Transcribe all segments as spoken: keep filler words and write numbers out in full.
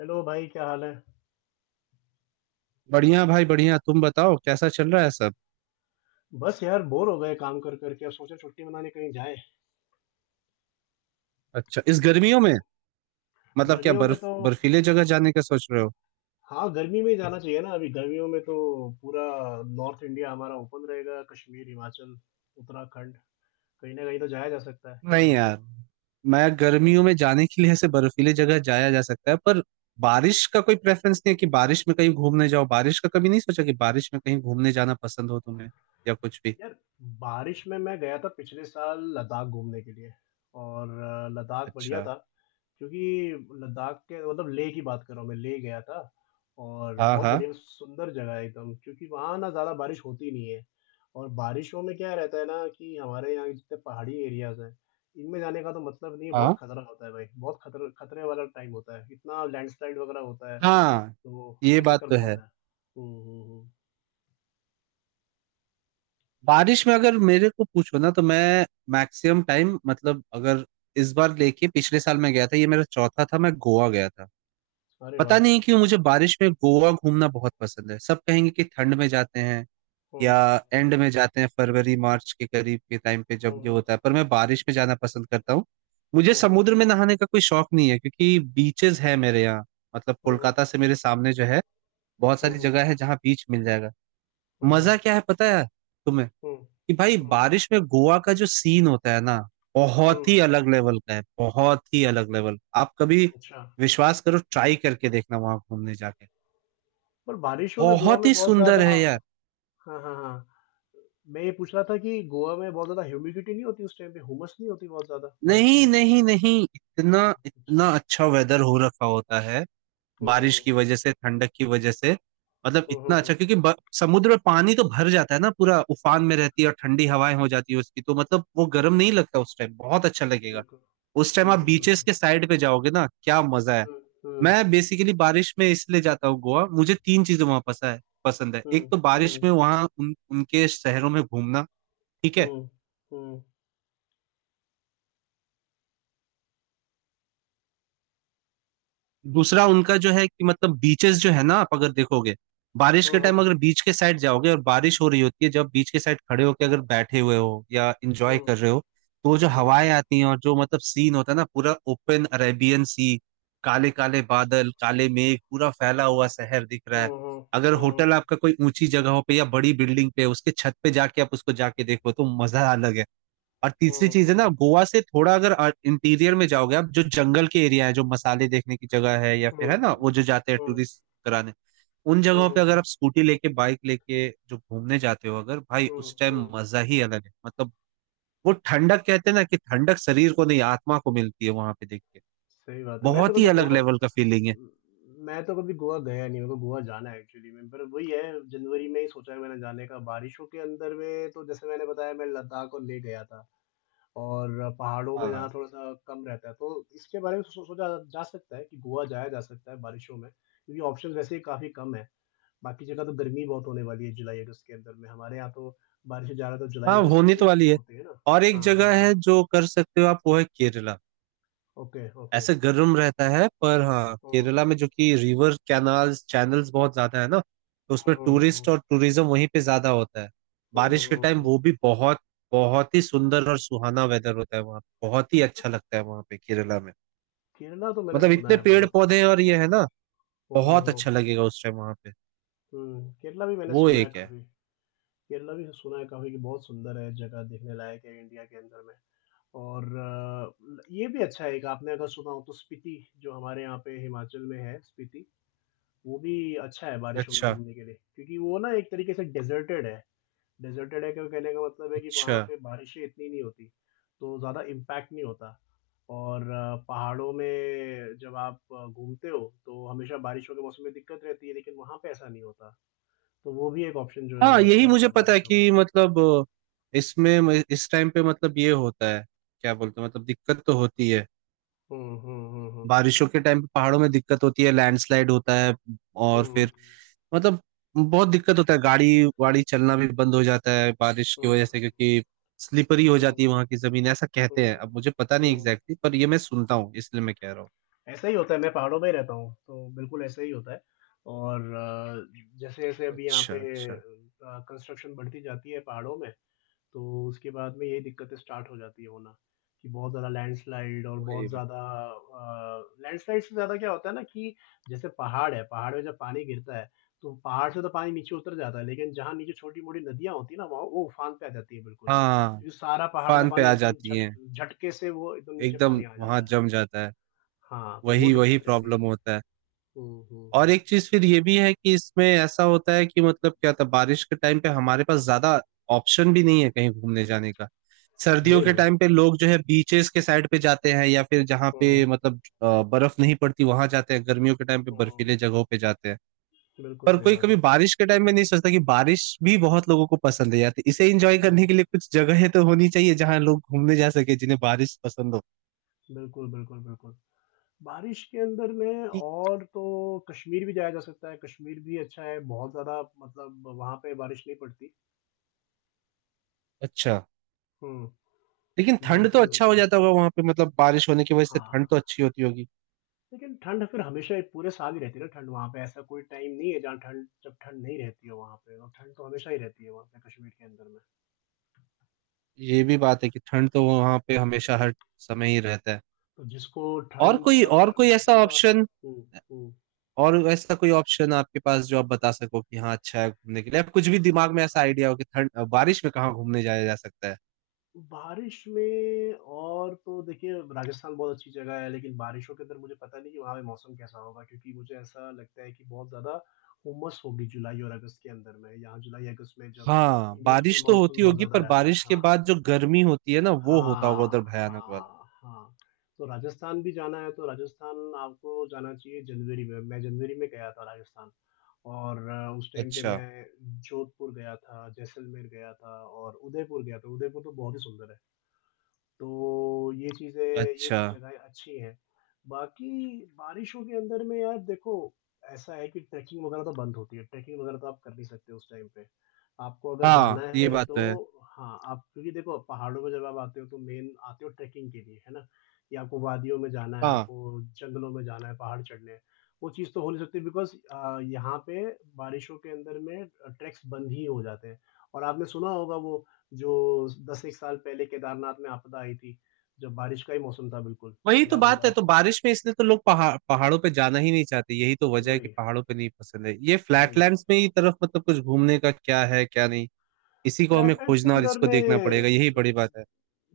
Hello भाई क्या हाल है। बढ़िया भाई बढ़िया, तुम बताओ कैसा चल रहा है सब। बस यार बोर हो गए काम कर करके, अब सोचे छुट्टी मनाने कहीं जाएं। अच्छा, इस गर्मियों में मतलब क्या गर्मियों में बर्फ तो बर्फीले जगह जाने का सोच रहे हो? हाँ, गर्मी में ही जाना चाहिए ना। अभी गर्मियों में तो पूरा नॉर्थ इंडिया हमारा ओपन रहेगा, कश्मीर, हिमाचल, उत्तराखंड, कहीं ना कहीं तो जाया जा सकता है। क्या नहीं बोलते यार, हो? मैं क्यों? गर्मियों में जाने के लिए ऐसे बर्फीले जगह जाया जा सकता है पर बारिश का कोई प्रेफरेंस नहीं है कि बारिश में कहीं घूमने जाओ। बारिश का कभी नहीं सोचा कि बारिश में कहीं घूमने जाना पसंद हो तुम्हें या कुछ भी। यार, बारिश में मैं गया था पिछले साल लद्दाख घूमने के लिए और अ, लद्दाख बढ़िया अच्छा। था। क्योंकि लद्दाख के मतलब लेह की बात कर रहा हूँ, मैं लेह गया था और हाँ बहुत हाँ बढ़िया सुंदर जगह है एकदम, क्योंकि वहाँ ना ज़्यादा बारिश होती नहीं है। और बारिशों में क्या रहता है ना कि हमारे यहाँ जितने पहाड़ी एरियाज हैं, इनमें जाने का तो मतलब नहीं है। बहुत हाँ खतरा होता है भाई, बहुत खतरे खतरे वाला टाइम होता है, इतना लैंडस्लाइड वगैरह होता है। हाँ। तो ये ये बात चक्कर तो है। बहुत है। हम्म हम्म हम्म। बारिश में अगर मेरे को पूछो ना तो मैं मैक्सिमम टाइम मतलब अगर इस बार लेके पिछले साल मैं गया था, ये मेरा चौथा था, मैं गोवा गया था। अरे पता वाह। नहीं क्यों मुझे बारिश में गोवा घूमना बहुत पसंद है। सब कहेंगे कि ठंड में जाते हैं हम्म या एंड में जाते हैं, फरवरी मार्च के करीब के टाइम पे जब ये हम्म होता है, पर मैं बारिश में जाना पसंद करता हूँ। मुझे हम्म समुद्र में नहाने का कोई शौक नहीं है क्योंकि बीचेस है मेरे यहाँ, मतलब हम्म कोलकाता से मेरे सामने जो है बहुत हम्म सारी हम्म जगह है जहाँ बीच मिल जाएगा। हम्म हम्म मजा क्या है पता है तुम्हें हम्म कि भाई हम्म बारिश में गोवा का जो सीन होता है ना बहुत हम्म, ही अलग लेवल का है। बहुत ही अलग लेवल। आप कभी अच्छा। विश्वास करो, ट्राई करके देखना वहां घूमने जाके, पर बारिशों में गोवा बहुत में ही बहुत सुंदर ज्यादा। है यार। हाँ हाँ हाँ, मैं ये पूछ रहा था कि गोवा में बहुत ज्यादा ह्यूमिडिटी नहीं होती उस टाइम पे? हुमस नहीं होती बहुत ज्यादा बारिशों नहीं में? नहीं नहीं, इतना अच्छा। इतना अच्छा वेदर हो रखा होता है बारिश की हम्म वजह से, ठंडक की वजह से, मतलब हम्म हम्म हम्म, इतना हम्म, अच्छा हम्म। क्योंकि ब- समुद्र में पानी तो भर जाता है ना, पूरा उफान में रहती है और ठंडी हवाएं हो जाती है उसकी, तो मतलब वो गर्म नहीं लगता उस टाइम, बहुत अच्छा लगेगा। बिल्कुल। उस टाइम आप बिल्कुल बीचेस बिल्कुल। के साइड पे जाओगे ना, क्या मजा है। हम्म मैं बेसिकली बारिश में इसलिए जाता हूँ गोवा, मुझे तीन चीजें वहां पसंद है पसंद है। एक हम्म तो बारिश हम्म में वहां उन उनके शहरों में घूमना, ठीक है। हम्म हम्म दूसरा उनका जो है कि मतलब बीचेस जो है ना आप अगर देखोगे बारिश के टाइम अगर बीच के साइड जाओगे और बारिश हो रही होती है, जब बीच के साइड खड़े होके अगर बैठे हुए हो या इंजॉय हम्म कर रहे हो, तो जो हम्म हम्म हम्म हवाएं आती हैं और जो मतलब सीन होता है ना, पूरा ओपन अरेबियन सी, काले काले बादल, काले मेघ, पूरा फैला हुआ शहर दिख रहा है। अगर हम्म हम्म होटल आपका कोई ऊंची जगहों पे या बड़ी बिल्डिंग पे उसके छत पे जाके आप उसको जाके देखो तो मजा अलग है। और हम्म तीसरी हम्म हम्म चीज है हम्म ना, हम्म गोवा से थोड़ा अगर इंटीरियर में जाओगे आप, जो जंगल के एरिया है, जो मसाले देखने की जगह है या फिर है हम्म ना वो जो जाते हैं टूरिस्ट कराने, उन जगहों पे हम्म अगर आप स्कूटी लेके बाइक लेके जो घूमने जाते हो, अगर भाई हम्म उस टाइम हम्म। मजा ही अलग है मतलब। वो ठंडक कहते हैं ना कि ठंडक शरीर को नहीं आत्मा को मिलती है वहां पे देख के, सही बात है। मैं तो बहुत ही कभी अलग गोवा लेवल का फीलिंग है। उम, मैं तो कभी गोवा गया नहीं, मेरे को गोवा जाना है एक्चुअली में, पर वही है, जनवरी में ही सोचा है मैंने जाने का। बारिशों के अंदर में तो जैसे मैंने बताया, मैं लद्दाख और लेह गया था, और पहाड़ों में जाना हाँ थोड़ा-सा कम रहता है, तो इसके बारे में सो सोचा जा सकता है कि गोवा जाया जा सकता है बारिशों में, क्योंकि ऑप्शंस वैसे ही काफ़ी कम हैं। बाकी जगह तो गर्मी बहुत होने वाली है जुलाई-अगस्त के अंदर में, हमारे यहाँ तो बारिशें ज़्यादा तो हाँ, जुलाई-अगस्त होने में तो ही वाली है। होती है ना? और एक हाँ, हाँ, जगह हाँ। है जो कर सकते हो आप, वो है केरला। Okay, okay. ऐसे गर्म रहता है पर हाँ हुँ। केरला में जो कि रिवर कैनाल्स चैनल्स बहुत ज्यादा है ना, तो हुँ, उसमें हुँ, हुँ, टूरिस्ट हुँ। और टूरिज्म वहीं पे ज्यादा होता है। हुँ, बारिश के हुँ, टाइम हुँ। वो भी बहुत बहुत ही सुंदर और सुहाना वेदर होता है वहाँ, बहुत ही अच्छा लगता है वहाँ पे केरला में, केरला तो मैंने मतलब सुना इतने है पेड़ बहुत। पौधे हैं और ये है ना, हम्म बहुत हम्म अच्छा लगेगा उस टाइम वहाँ पे। हम्म, केरला भी मैंने वो सुना है एक है। काफी। केरला भी सुना है काफी कि बहुत सुंदर है, जगह देखने लायक है इंडिया के अंदर में। और अ, ये भी अच्छा है एक, आपने अगर सुना हो तो स्पीति, जो हमारे यहाँ पे हिमाचल में है, स्पीति वो भी अच्छा है बारिशों में अच्छा घूमने के लिए, क्योंकि वो ना एक तरीके से डेजर्टेड है। डेज़र्टेड है क्यों कहने का मतलब है कि अच्छा। वहाँ पे बारिशें इतनी नहीं होती, तो ज़्यादा इम्पैक्ट नहीं होता। और अ, पहाड़ों में जब आप अ, घूमते हो, तो हमेशा बारिशों के मौसम में दिक्कत रहती है, लेकिन वहाँ पे ऐसा नहीं होता। तो वो भी एक ऑप्शन जो है हाँ वो अच्छा यही रहता मुझे है पता है बारिशों में। कि मतलब इसमें इस टाइम पे मतलब ये होता है, क्या बोलते हैं, मतलब दिक्कत तो होती है, हुँ, हुँ, हुँ, हुँ। बारिशों के टाइम पे पहाड़ों में दिक्कत होती है, लैंडस्लाइड होता है और हुँ, फिर मतलब बहुत दिक्कत होता है, गाड़ी वाड़ी चलना भी बंद हो जाता है बारिश की हुँ, वजह से क्योंकि स्लिपरी हो जाती हुँ, है वहां की जमीन, ऐसा कहते हैं, हुँ, अब मुझे पता नहीं हुँ। एग्जैक्टली पर ये मैं सुनता हूँ इसलिए मैं कह रहा हूँ। ऐसा ही होता है, मैं पहाड़ों में ही रहता हूँ, तो बिल्कुल ऐसा ही होता है। और जैसे-जैसे अभी यहाँ अच्छा पे अच्छा। अ, कंस्ट्रक्शन बढ़ती जाती है पहाड़ों में, तो उसके बाद में यही दिक्कतें स्टार्ट हो जाती है होना, कि बहुत ज़्यादा लैंडस्लाइड और वही बहुत बात। ज़्यादा अ, लैंडस्लाइड से ज़्यादा क्या होता है ना कि जैसे पहाड़ है, पहाड़ में जब पानी गिरता है, तो पहाड़ से तो पानी नीचे उतर जाता है, लेकिन जहाँ नीचे छोटी-मोटी नदियाँ होती हैं ना, वहाँ वो उफान पे आ जाती है बिल्कुल, हाँ क्योंकि सारा पहाड़ का फान पे पानी आ एकदम जाती झट है, झटके से वो एकदम नीचे एकदम पानी आ वहां जाता है। जम जाता है। हाँ, तो वो वही वही दिक्कत रहती है। प्रॉब्लम होता है। हुँ, हुँ, और हुँ। एक चीज फिर ये भी है कि इसमें ऐसा होता है कि मतलब क्या था, बारिश के टाइम पे हमारे पास ज्यादा ऑप्शन भी नहीं है कहीं घूमने जाने का। सर्दियों वही के ना। टाइम पे लोग जो है बीचेस के साइड पे जाते हैं या फिर जहाँ पे हुँ, मतलब अ, बर्फ नहीं पड़ती वहां जाते हैं, गर्मियों के टाइम पे हुँ। बर्फीले जगहों पे जाते हैं। बिल्कुल पर सही कोई बात कभी है। बारिश के टाइम में नहीं सोचता कि बारिश भी बहुत लोगों को पसंद है यार, तो इसे एंजॉय करने हुँ। के लिए कुछ जगहें तो होनी चाहिए जहाँ लोग घूमने जा सके जिन्हें बारिश पसंद हो। बिल्कुल, बिल्कुल, बिल्कुल। बारिश के अंदर में ठीक। और तो कश्मीर भी जाया जा सकता है। कश्मीर भी अच्छा है, बहुत ज़्यादा मतलब वहाँ पे बारिश नहीं पड़ती। अच्छा। हम्म, लेकिन ठंड तो मानसून है अच्छा हो इतना। जाता होगा वहां पे मतलब, बारिश होने की वजह से हाँ ठंड हाँ। तो अच्छी होती होगी। लेकिन ठंड फिर हमेशा पूरे साल ही रहती है ना, ठंड वहाँ पे, ऐसा कोई टाइम नहीं है जहाँ ठंड, जब ठंड नहीं रहती है वहाँ पे, और ठंड तो हमेशा ही रहती है वहाँ पे कश्मीर के अंदर में। ये भी बात है कि ठंड तो वहां पे हमेशा हर समय ही रहता है। तो जिसको और ठंड कोई का और कोई ऐसा मौसम का। ऑप्शन, हम्म हम्म। और ऐसा कोई ऑप्शन आपके पास जो आप बता सको कि हाँ अच्छा है घूमने के लिए, आप कुछ भी दिमाग में ऐसा आइडिया हो कि ठंड बारिश में कहाँ घूमने जाया जा सकता है? बारिश में और तो देखिए राजस्थान बहुत अच्छी जगह है, लेकिन बारिशों के अंदर मुझे पता नहीं कि वहाँ पे मौसम कैसा होगा, क्योंकि मुझे ऐसा लगता है कि बहुत ज़्यादा हुमस होगी जुलाई और अगस्त के अंदर में। यहाँ जुलाई अगस्त में जब हाँ इंडिया पे बारिश तो मानसून होती बहुत होगी ज़्यादा पर रहता है। बारिश के हाँ, बाद जो गर्मी होती है ना वो होता होगा उधर, हाँ भयानक वाला। हाँ हाँ। तो राजस्थान भी जाना है तो राजस्थान आपको जाना चाहिए जनवरी में। मैं जनवरी में गया था राजस्थान, और अ, उस टाइम पे अच्छा मैं जोधपुर गया था, जैसलमेर गया था, और उदयपुर गया था। उदयपुर तो बहुत ही सुंदर है। तो ये चीज़ें, ये अच्छा। जगह अच्छी हैं। बाकी बारिशों के अंदर में यार देखो, ऐसा है कि ट्रैकिंग वगैरह तो बंद होती है। ट्रैकिंग वगैरह तो आप कर नहीं सकते उस टाइम पे। आपको अगर हाँ जाना ये है बात तो तो है। हाँ, आप क्योंकि देखो पहाड़ों में जब आप आते हो तो मेन आते हो ट्रैकिंग के लिए, है ना? कि आपको वादियों में जाना है, हाँ आपको जंगलों में जाना है, पहाड़ चढ़ने हैं। वो चीज़ तो हो नहीं सकती बिकॉज़ अ, यहाँ पे बारिशों के अंदर में अ, ट्रैक्स बंद ही हो जाते हैं। और आपने सुना होगा वो जो दस एक साल पहले केदारनाथ में आपदा आई थी, जब बारिश का ही मौसम था बिल्कुल, वही तो याद बात होगा है, तो आपको। बारिश में इसलिए तो लोग पहाड़ पहाड़ों पे जाना ही नहीं चाहते, यही तो तो वजह है कि वही, पहाड़ों पे नहीं पसंद है, ये वही। फ्लैटलैंड्स में ही तरफ मतलब कुछ घूमने का क्या है क्या नहीं। इसी को हमें फ्लैटलैंड्स के खोजना और अंदर इसको देखना पड़ेगा, में यही बड़ी बात है।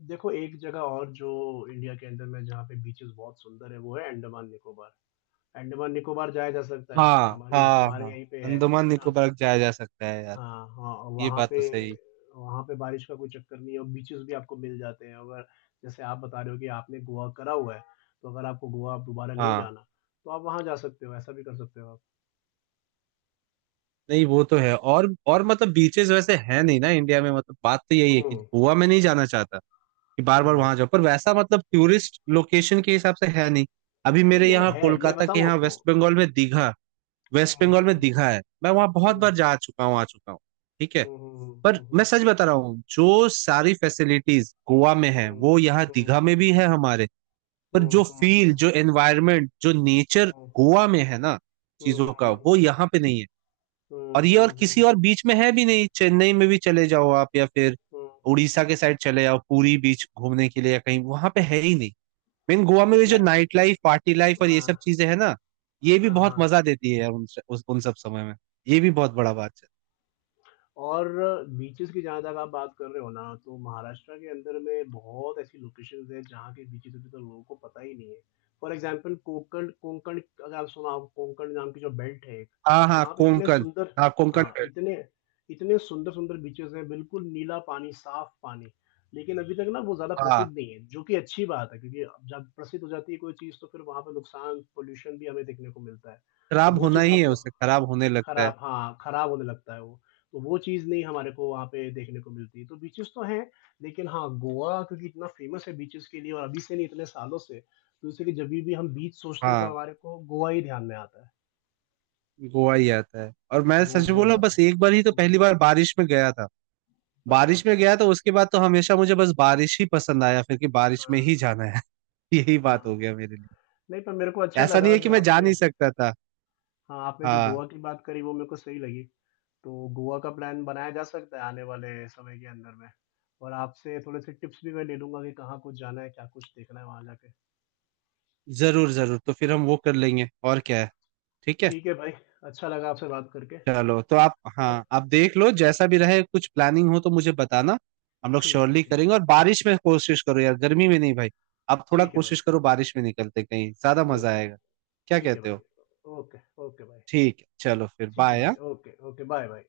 देखो एक जगह और जो इंडिया के अंदर में जहाँ पे बीचेस बहुत सुंदर है, वो है अंडमान निकोबार। अंडमान निकोबार जाया जा सकता है, हाँ हमारे हाँ हमारे हाँ। यहीं पे है, अंडमान है ना? निकोबार जाया जा सकता है यार। हाँ, हाँ, ये वहाँ बात पे तो सही। वहाँ पे बारिश का कोई चक्कर नहीं है और बीचेज़ भी आपको मिल जाते हैं। अगर जैसे आप बता रहे हो कि आपने गोवा करा हुआ है, तो अगर आपको गोवा अब दोबारा नहीं हाँ। जाना, तो आप वहाँ जा सकते हो, ऐसा भी कर सकते हो आप। नहीं वो तो है, और और मतलब बीचेस वैसे है नहीं ना इंडिया में, मतलब बात तो यही है कि हुँ, गोवा में नहीं जाना चाहता कि बार बार हुँ। वहां जाओ, पर वैसा मतलब टूरिस्ट लोकेशन के हिसाब से है नहीं। अभी मेरे नहीं यहाँ यहाँ है, मैं कोलकाता के बताऊँ यहाँ आपको? वेस्ट बंगाल में दीघा, वेस्ट हुँ, बंगाल में हुँ, दिखा है, मैं वहां बहुत हुँ। बार जा चुका हूँ आ चुका हूँ, ठीक है। हुँ, हुँ, हुँ, पर हुँ, मैं हुँ। सच बता रहा हूँ, जो सारी फैसिलिटीज गोवा में है हुँ, वो यहाँ हुँ, दीघा में भी है हमारे, हुँ, पर जो हुँ, हुँ, फील, हुँ। जो एनवायरनमेंट, जो नेचर हुँ, गोवा में है ना हुँ, हुँ, चीजों का, वो हुँ। यहाँ पे नहीं है। हुँ, और ये और हुँ, किसी हुँ, और बीच में है भी नहीं, चेन्नई में भी चले जाओ आप या फिर हुँ। उड़ीसा के साइड चले जाओ पूरी बीच घूमने के लिए, या कहीं वहां पे है ही नहीं। मेन गोवा में मैं ये जो मैं नाइट लाइफ पार्टी लाइफ और ये सब हाँ, चीजें है ना, ये भी हाँ, बहुत हाँ। मजा देती है यार उन उस, उन सब समय में, ये भी बहुत बड़ा बात है। और बीचेज़ की जहाँ तक आप बात कर रहे हो ना, तो महाराष्ट्र के अंदर में बहुत ऐसी लोकेशंस हैं, जहाँ के बीचेज़ अभी तो लोगों को पता ही नहीं है। फॉर एग्ज़ाम्पल कोंकण, कोंकण अगर आप सुना हो, कोंकण नाम की जो बेल्ट है एक, हाँ हाँ वहाँ पे इतने कोंकण। सुंदर, हाँ कोंकण हाँ, बेल्ट। इतने इतने सुंदर-सुंदर बीचेज़ हैं, बिल्कुल नीला पानी, साफ पानी। लेकिन अभी तक ना वो ज़्यादा प्रसिद्ध हाँ नहीं है, जो कि अच्छी बात है, क्योंकि अब जब प्रसिद्ध हो जाती है कोई चीज़, तो फिर वहाँ पे नुकसान, पॉल्यूशन भी हमें देखने को मिलता है। तो खराब वो होना चीज़ ही है, आपको उसे खराब होने लगता है। खराब, हाँ, खराब होने लगता है वो। तो वो चीज़ नहीं हमारे को वहाँ पे देखने को मिलती। तो बीचेज़ तो हैं, लेकिन हाँ, गोवा क्योंकि इतना फ़ेमस है बीचेज़ के लिए और अभी से नहीं इतने सालों से, तो इसलिए जभी भी हम बीच सोचते हैं तो हाँ हमारे को गोवा ही ध्यान में आता है। गोवा ही आता है, और मैं वो सच वो बोला बात है। बस एक बार ही तो, हुँ, हुँ, पहली बार बारिश में गया था। हुँ। अच्छा, बारिश में गया तो उसके बाद तो हमेशा मुझे बस बारिश ही पसंद आया फिर, कि बारिश हाँ, में ही जाना है। यही बात हो हाँ। गया मेरे लिए। नहीं पर मेरे को अच्छा ऐसा नहीं लगा है कि जो मैं जा आपने, नहीं सकता था। हाँ, आपने जो हाँ, गोवा की बात करी वो मेरे को सही लगी। तो गोवा का प्लान बनाया जा सकता है आने वाले समय के अंदर में। और आपसे थोड़े-से टिप्स भी मैं ले लूँगा कि कहाँ कुछ जाना है, क्या कुछ देखना है वहाँ जाके। है जरूर जरूर, तो फिर हम ना? वो कर लेंगे और क्या है। ठीक है, ठीक है भाई, अच्छा लगा आपसे बात करके, है चलो तो आप, ना। हाँ आप देख लो जैसा भी रहे, कुछ प्लानिंग हो तो मुझे बताना, हम लोग ठीक है, श्योरली ठीक करेंगे, और है। बारिश में कोशिश करो यार गर्मी में नहीं भाई। आप थोड़ा ठीक है भाई, कोशिश करो ठीक। बारिश में निकलते कहीं ज्यादा मजा ओके। आएगा। क्या ठीक है कहते हो? भाई। ओके ओके भाई। ठीक है, चलो फिर ठीक है भाई। Bye. Okay okay, bye bye.